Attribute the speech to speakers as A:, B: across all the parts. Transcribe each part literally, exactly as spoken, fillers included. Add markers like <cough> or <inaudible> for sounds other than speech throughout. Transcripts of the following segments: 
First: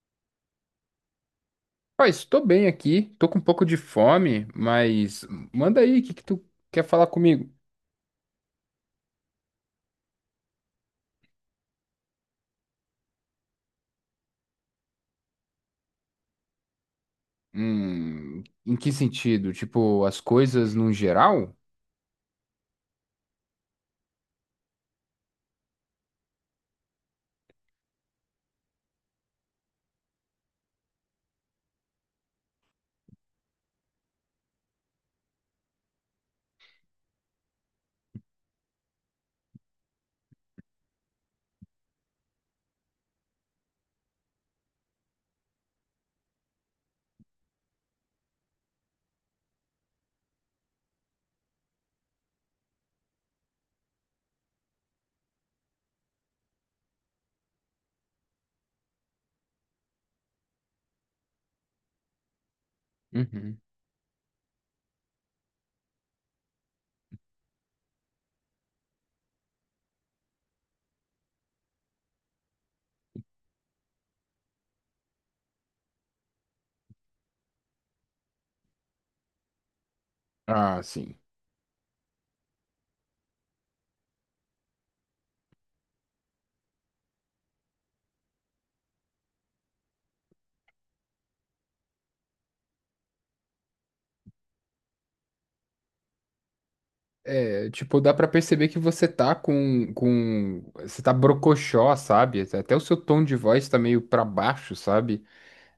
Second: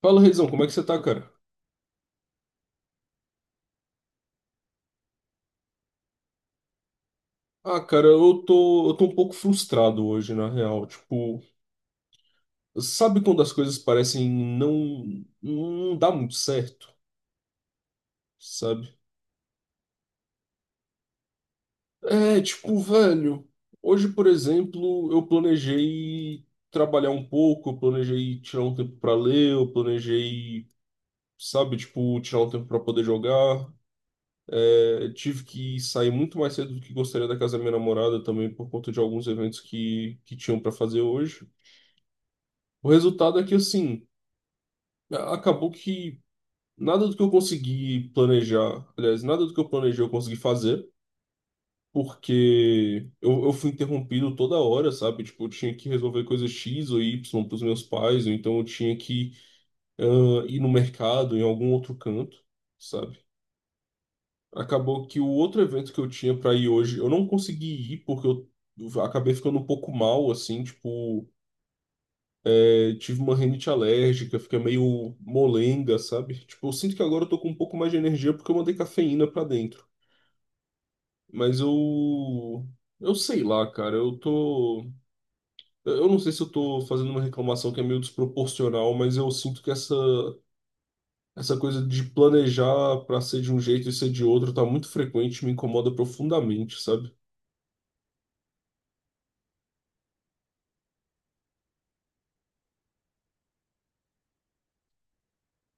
A: Fala, Reizão, como é que você tá, cara?
B: Ó, estou bem aqui, tô com um pouco de fome, mas manda aí, o que que tu quer falar comigo?
A: Ah, cara, eu tô, eu tô um pouco frustrado hoje, na real. Tipo, sabe quando as coisas parecem não, não dar muito certo,
B: Hum, em que
A: sabe?
B: sentido? Tipo, as coisas num geral?
A: É, tipo, velho, hoje, por exemplo, eu planejei trabalhar um pouco, eu planejei tirar um tempo pra ler, eu planejei, sabe, tipo, tirar um tempo pra poder jogar. É, tive que sair muito mais cedo do que gostaria da casa da minha namorada também por conta de alguns eventos que, que tinham pra fazer hoje. O resultado é que, assim, acabou que nada do que eu consegui planejar, aliás, nada do que eu planejei eu consegui fazer, porque eu, eu fui interrompido toda hora, sabe? Tipo, eu tinha que resolver coisa X ou Y para os meus pais, ou então eu tinha que ah, ir no mercado, em algum outro canto, sabe?
B: Uhum.
A: Acabou que o outro evento que eu tinha para ir hoje, eu não consegui ir porque eu acabei ficando um pouco mal, assim, tipo. Eu tive uma rinite alérgica, fica meio molenga, sabe? Tipo, eu sinto que agora eu tô com um pouco mais de energia porque eu mandei cafeína pra dentro.
B: Ah, sim.
A: Mas eu. Eu sei lá, cara. Eu tô. Eu não sei se eu tô fazendo uma reclamação que é meio desproporcional, mas eu sinto que essa, essa coisa de planejar pra ser de um jeito e ser de outro tá muito frequente, me incomoda profundamente, sabe?
B: É, tipo, dá pra perceber que você tá com, com... Você tá brocochó, sabe? Até o seu tom de voz tá meio pra baixo, sabe?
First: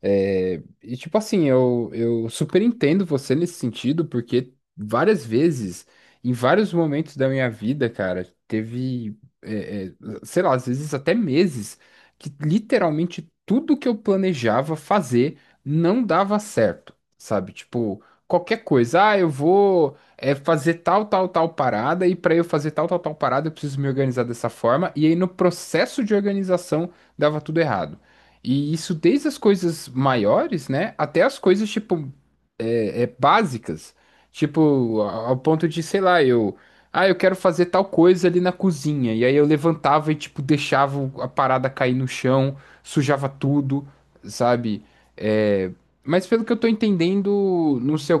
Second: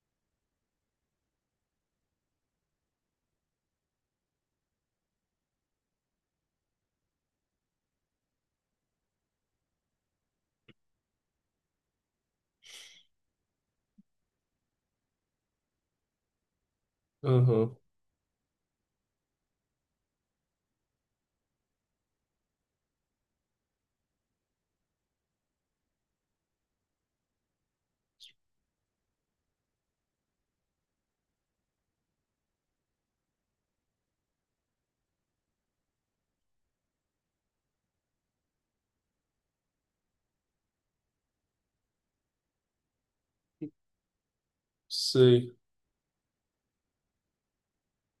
B: É, e tipo assim, eu, eu super entendo você nesse sentido, porque várias vezes, em vários momentos da minha vida, cara, teve, é, é, sei lá, às vezes até meses, que literalmente tudo que eu planejava fazer não dava certo, sabe?
A: Aham,
B: Tipo, qualquer coisa, ah, eu vou, é, fazer tal, tal, tal parada, e para eu fazer tal, tal, tal parada, eu preciso me organizar dessa forma, e aí no processo de organização dava tudo errado. E isso desde as coisas maiores, né, até as coisas tipo é, é básicas, tipo, a- ao ponto de, sei lá, eu, ah, eu quero fazer tal coisa ali na cozinha, e aí eu levantava e, tipo, deixava o- a parada cair no chão, sujava tudo, sabe?
A: sei.
B: É, mas pelo que eu tô entendendo, no seu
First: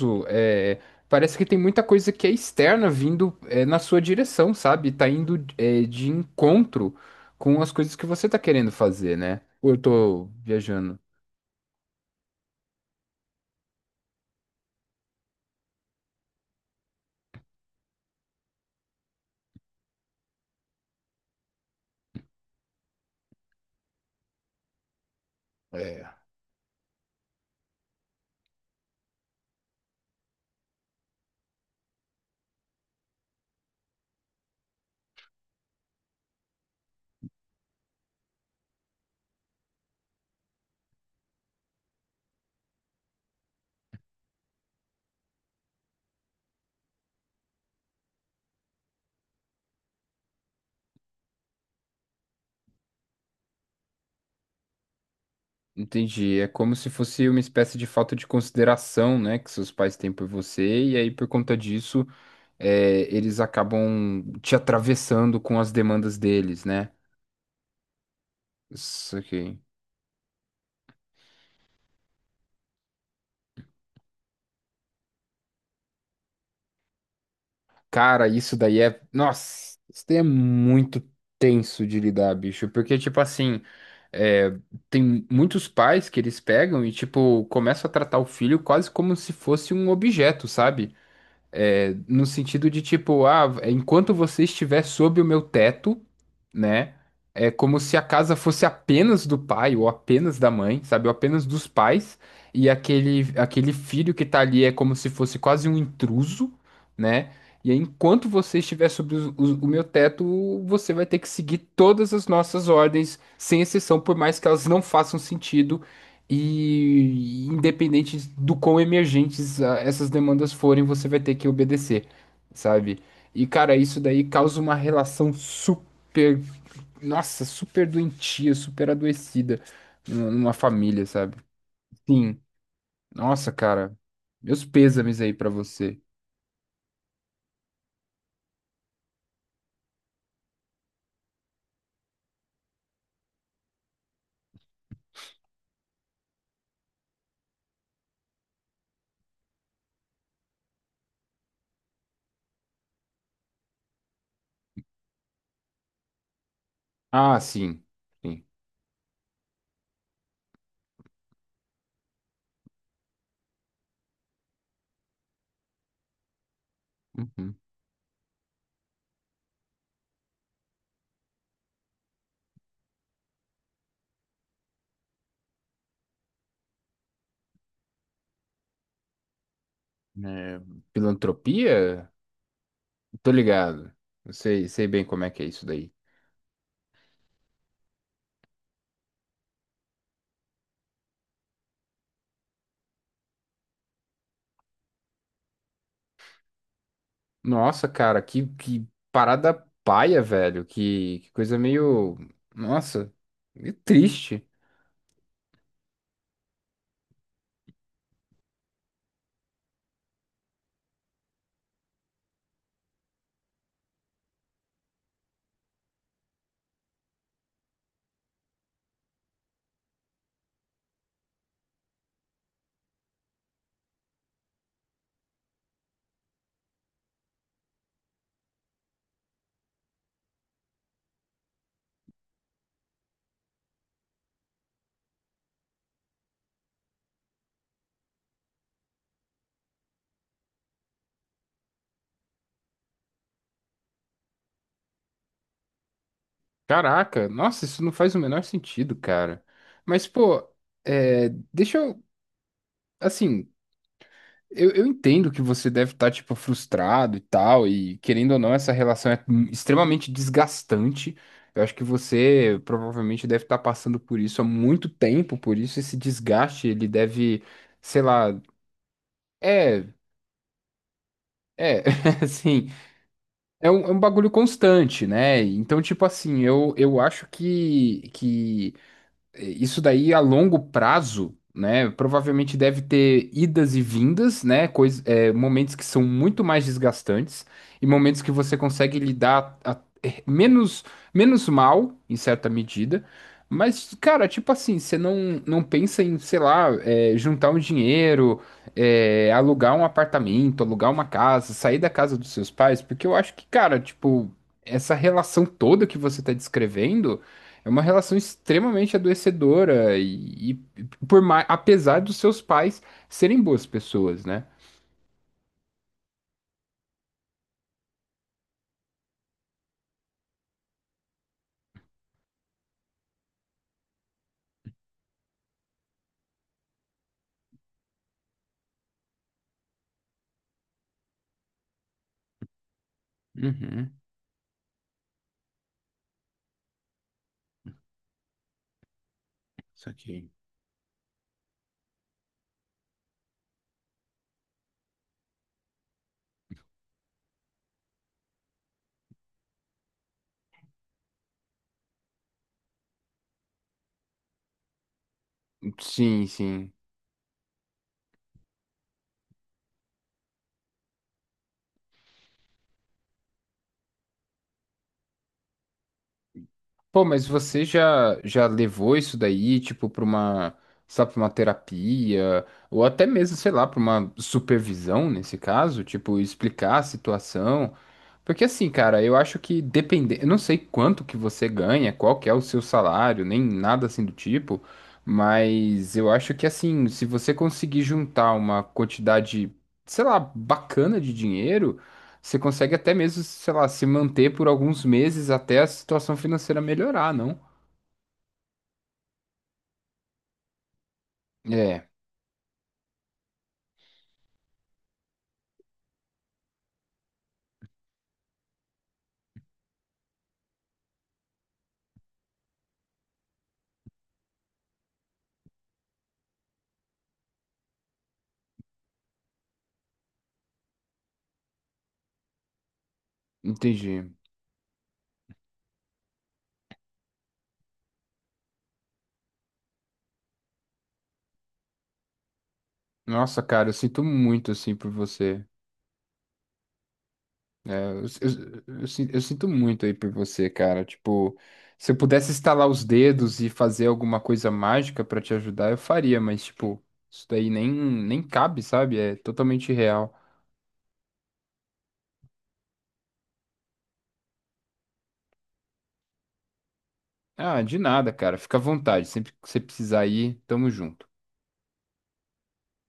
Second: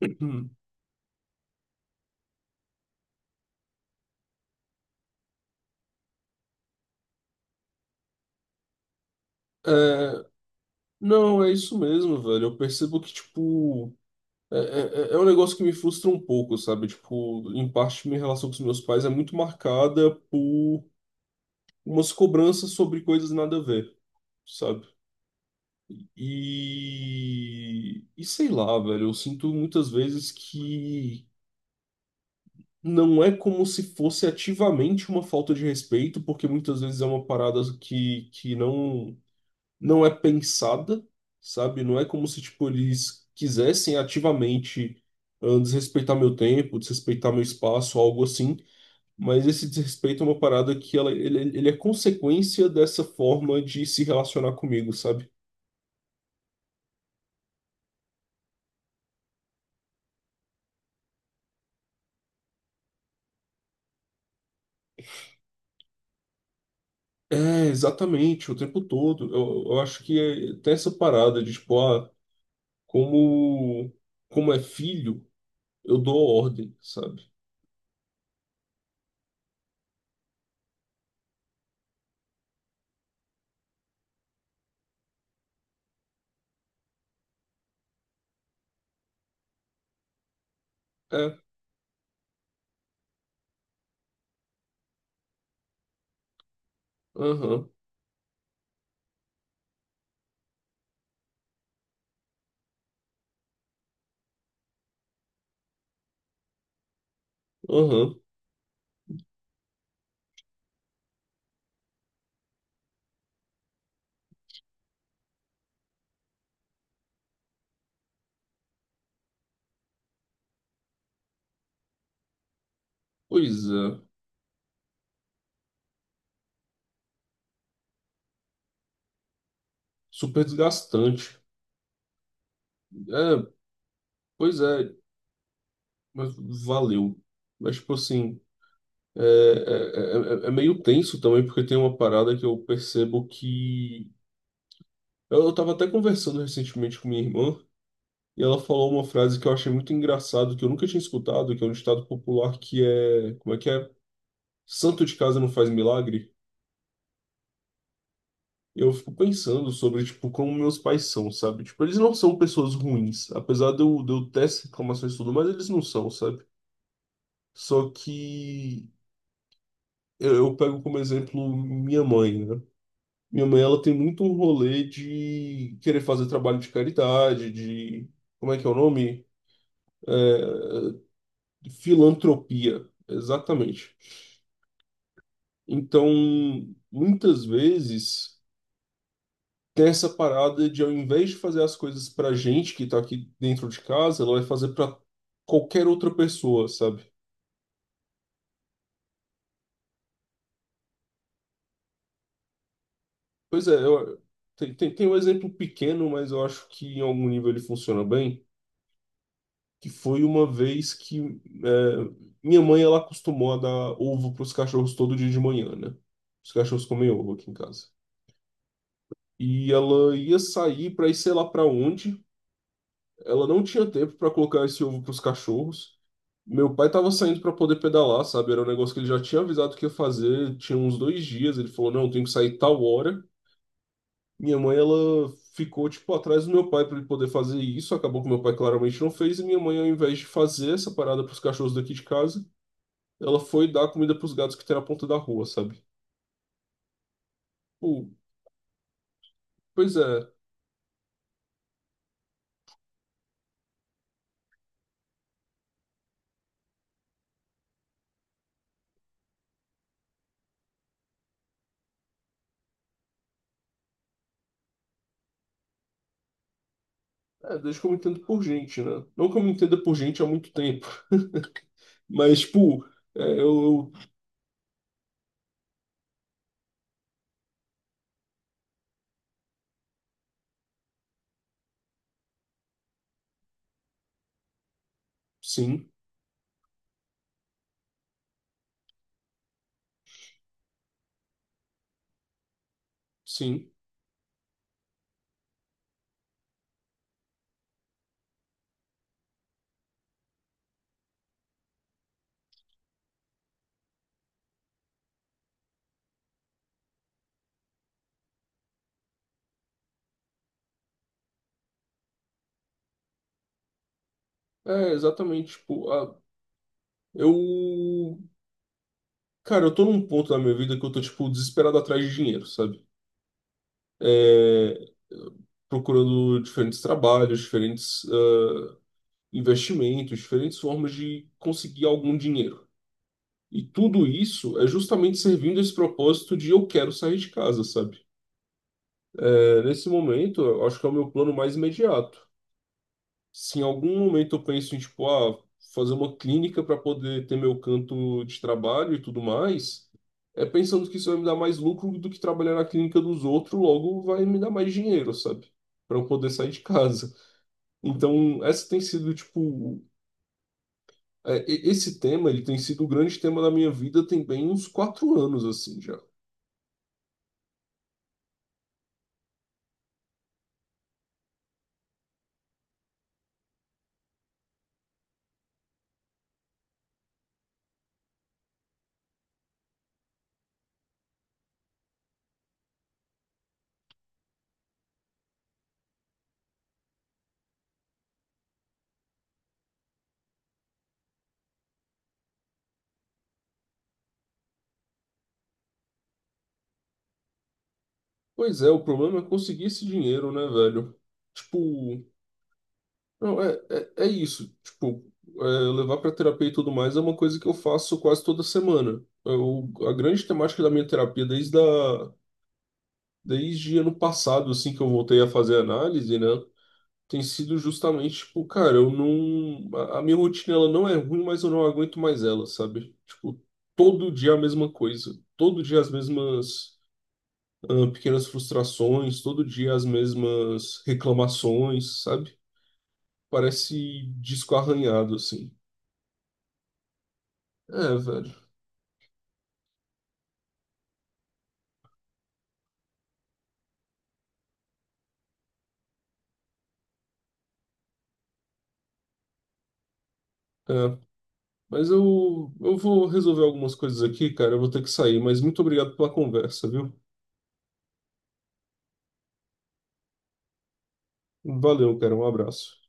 A: <clears throat> Hum.
B: é, parece que tem muita coisa que é externa vindo, é, na sua direção, sabe? Tá indo, é, de encontro com as coisas que você tá querendo fazer, né? Ou eu tô viajando?
A: Não, é isso mesmo, velho. Eu percebo que, tipo. É, é, é é um negócio que me frustra um pouco, sabe? Tipo, em parte minha relação com os meus pais é muito marcada por umas cobranças sobre coisas nada a ver, sabe?
B: É.
A: E, e sei lá, velho, eu sinto muitas vezes que não é como se fosse ativamente uma falta de respeito, porque muitas vezes é uma parada que, que não não é pensada, sabe? Não é como se, tipo, eles quisessem ativamente ah, desrespeitar meu tempo, desrespeitar meu espaço, algo assim. Mas esse desrespeito é uma parada que ela, ele, ele é consequência dessa forma de se relacionar comigo, sabe?
B: Entendi. É como se fosse uma espécie de falta de consideração, né, que seus pais têm por você, e aí por conta disso, é, eles acabam te atravessando com as demandas deles, né?
A: É, exatamente, o tempo
B: Isso
A: todo.
B: aqui.
A: Eu, eu acho que é, tem essa parada de, tipo, ah, como, como é filho, eu dou ordem, sabe?
B: Cara, isso daí é. Nossa, isso daí é muito tenso de lidar, bicho, porque, tipo assim. É, tem muitos pais que eles pegam e, tipo, começam a tratar o filho quase como se fosse um objeto, sabe?
A: É,
B: É, no sentido de tipo, ah, enquanto você estiver sob o meu teto, né? É
A: aham,
B: como se a casa fosse apenas do pai ou apenas da mãe, sabe? Ou apenas dos pais. E aquele, aquele filho que tá ali é como se fosse quase um intruso, né? E aí,
A: aham,
B: enquanto você estiver sobre os- os- o meu teto, você vai ter que seguir todas as nossas ordens, sem exceção, por mais que elas não façam sentido e independente do quão emergentes ah, essas demandas forem, você vai ter que obedecer, sabe? E
A: pois
B: cara, isso
A: é.
B: daí causa uma relação super nossa, super doentia, super adoecida numa
A: Super
B: numa família, sabe?
A: desgastante.
B: Sim. Nossa,
A: É,
B: cara.
A: pois
B: Meus
A: é,
B: pêsames aí pra você.
A: mas valeu. Mas, tipo assim, é, é, é- é é meio tenso também, porque tem uma parada que eu percebo que. Eu, eu tava até conversando recentemente com minha irmã, e ela falou uma frase que eu achei muito engraçado, que eu nunca tinha escutado, que é um ditado popular que é. Como é que é? Santo de casa não faz milagre.
B: Ah, sim. Sim.
A: Eu fico pensando sobre, tipo, como meus pais são, sabe? Tipo, eles não são pessoas ruins. Apesar de eu, de eu ter essas reclamações e tudo, mas eles não são, sabe?
B: Uhum.
A: Só que eu, eu pego como exemplo minha mãe, né? Minha mãe, ela tem muito um rolê de querer fazer trabalho de caridade, de... Como é que é o nome?
B: É,
A: De
B: filantropia?
A: filantropia,
B: Tô ligado.
A: exatamente.
B: Eu sei, sei bem como é que é isso daí.
A: Então, muitas vezes, tem essa parada de, ao invés de fazer as coisas pra gente que tá aqui dentro de casa, ela vai fazer pra qualquer outra pessoa, sabe?
B: Nossa, cara, que, que parada paia, velho. Que, que coisa meio. Nossa,
A: Pois é,
B: meio
A: eu...
B: triste.
A: Tem, tem, tem um exemplo pequeno, mas eu acho que em algum nível ele funciona bem que foi uma vez que é, minha mãe ela acostumou a dar ovo para os cachorros todo dia de manhã, né? Os cachorros comem ovo aqui em casa. E ela ia sair para ir sei lá para onde. Ela não tinha tempo para colocar esse ovo para os cachorros. Meu pai estava saindo para poder pedalar, sabe? Era um negócio que ele já tinha avisado que ia fazer, tinha uns dois dias. Ele falou: Não, tenho que sair tal hora. Minha mãe, ela ficou, tipo, atrás do meu pai para ele poder fazer isso. Acabou que meu pai claramente não fez. E minha mãe, ao invés de fazer essa parada para os cachorros daqui de casa, ela foi dar comida pros gatos que tem na ponta da rua, sabe?
B: Caraca, nossa, isso não
A: Pô,
B: faz o menor sentido, cara.
A: pois
B: Mas,
A: é.
B: pô, é, deixa eu. Assim, Eu, eu entendo que você deve estar, tipo, frustrado e tal, e querendo ou não, essa relação é hum, extremamente desgastante. Eu acho que você provavelmente deve estar passando por isso há muito tempo, por isso esse desgaste, ele deve,
A: É, desde que eu me
B: sei
A: entendo
B: lá,
A: por gente, né? Não que eu me entenda
B: é,
A: por gente há muito tempo.
B: é,
A: <laughs>
B: <laughs>
A: Mas,
B: assim,
A: tipo, é,
B: é um, é
A: eu, eu-
B: um bagulho constante, né? Então, tipo assim, eu, eu acho que, que é, isso daí a longo prazo, né? Provavelmente deve ter idas e vindas, né? Coisa, é, momentos que
A: Sim,
B: são muito mais desgastantes e momentos que você consegue lidar a- é, menos, menos mal, em certa medida.
A: sim.
B: Mas, cara, tipo assim, você não, não pensa em, sei lá, é, juntar um dinheiro, é, alugar um apartamento, alugar uma casa, sair da casa dos seus pais, porque eu acho que, cara, tipo, essa relação toda que você tá descrevendo. É uma relação extremamente adoecedora e, e por mais, apesar dos seus pais serem boas pessoas, né?
A: É, exatamente. Tipo, a- eu. Cara, eu tô num ponto da minha vida que eu tô, tipo, desesperado atrás de dinheiro, sabe? É, procurando diferentes trabalhos, diferentes ah, investimentos, diferentes formas de conseguir algum dinheiro. E
B: Uhum.
A: tudo isso é justamente servindo esse propósito de eu quero sair de casa, sabe? É, nesse
B: Saquei.
A: momento, eu acho que é o meu plano mais imediato. Se em algum momento eu penso em, tipo, ah, fazer uma clínica para poder ter meu canto de trabalho e tudo mais, é pensando que isso vai me dar mais lucro do que trabalhar na clínica dos outros, logo vai me dar mais dinheiro, sabe? Para eu
B: Sim,
A: poder sair de
B: sim.
A: casa. Então, essa tem sido, tipo, é, e- esse tema, ele tem sido o grande tema da minha vida tem bem uns quatro anos, assim, já.
B: Pô, mas você já, já levou isso daí, tipo, pra uma, sabe, pra uma terapia, ou até mesmo, sei lá, pra uma supervisão, nesse caso, tipo, explicar a situação. Porque assim, cara, eu acho que depende, eu não sei quanto que você ganha, qual que é o seu salário, nem nada assim do tipo, mas eu acho que assim, se você conseguir juntar uma quantidade, sei lá, bacana de dinheiro, você consegue até mesmo, sei lá, se manter por alguns meses até a situação financeira melhorar, não?
A: Pois é, o problema é conseguir esse dinheiro, né, velho?
B: É,
A: Tipo, não, é, é, é isso. Tipo, é, levar pra terapia e tudo mais é uma coisa que eu faço quase toda semana. Eu, a grande temática da minha terapia desde, a, desde ano passado, assim, que eu voltei a fazer análise, né, tem sido justamente, tipo, cara, eu não. A, a minha rotina, ela não é ruim, mas eu não aguento mais ela, sabe? Tipo,
B: entendi.
A: todo dia a mesma coisa. Todo dia as mesmas. Ah, pequenas frustrações, todo dia as mesmas reclamações, sabe?
B: Nossa, cara, eu sinto
A: Parece
B: muito
A: disco
B: assim por
A: arranhado,
B: você.
A: assim.
B: É,
A: É,
B: eu,
A: velho.
B: eu- eu sin- eu sinto muito aí por você, cara. Tipo, se eu pudesse estalar os dedos e fazer alguma coisa mágica pra te ajudar, eu faria, mas, tipo, isso daí nem, nem cabe, sabe? É totalmente real.
A: É. Mas eu, eu vou resolver algumas coisas aqui, cara. Eu vou ter que sair, mas muito obrigado pela conversa, viu?
B: Ah, de nada, cara. Fica à vontade. Sempre que você precisar ir, tamo junto.
A: Valeu, cara. Um abraço.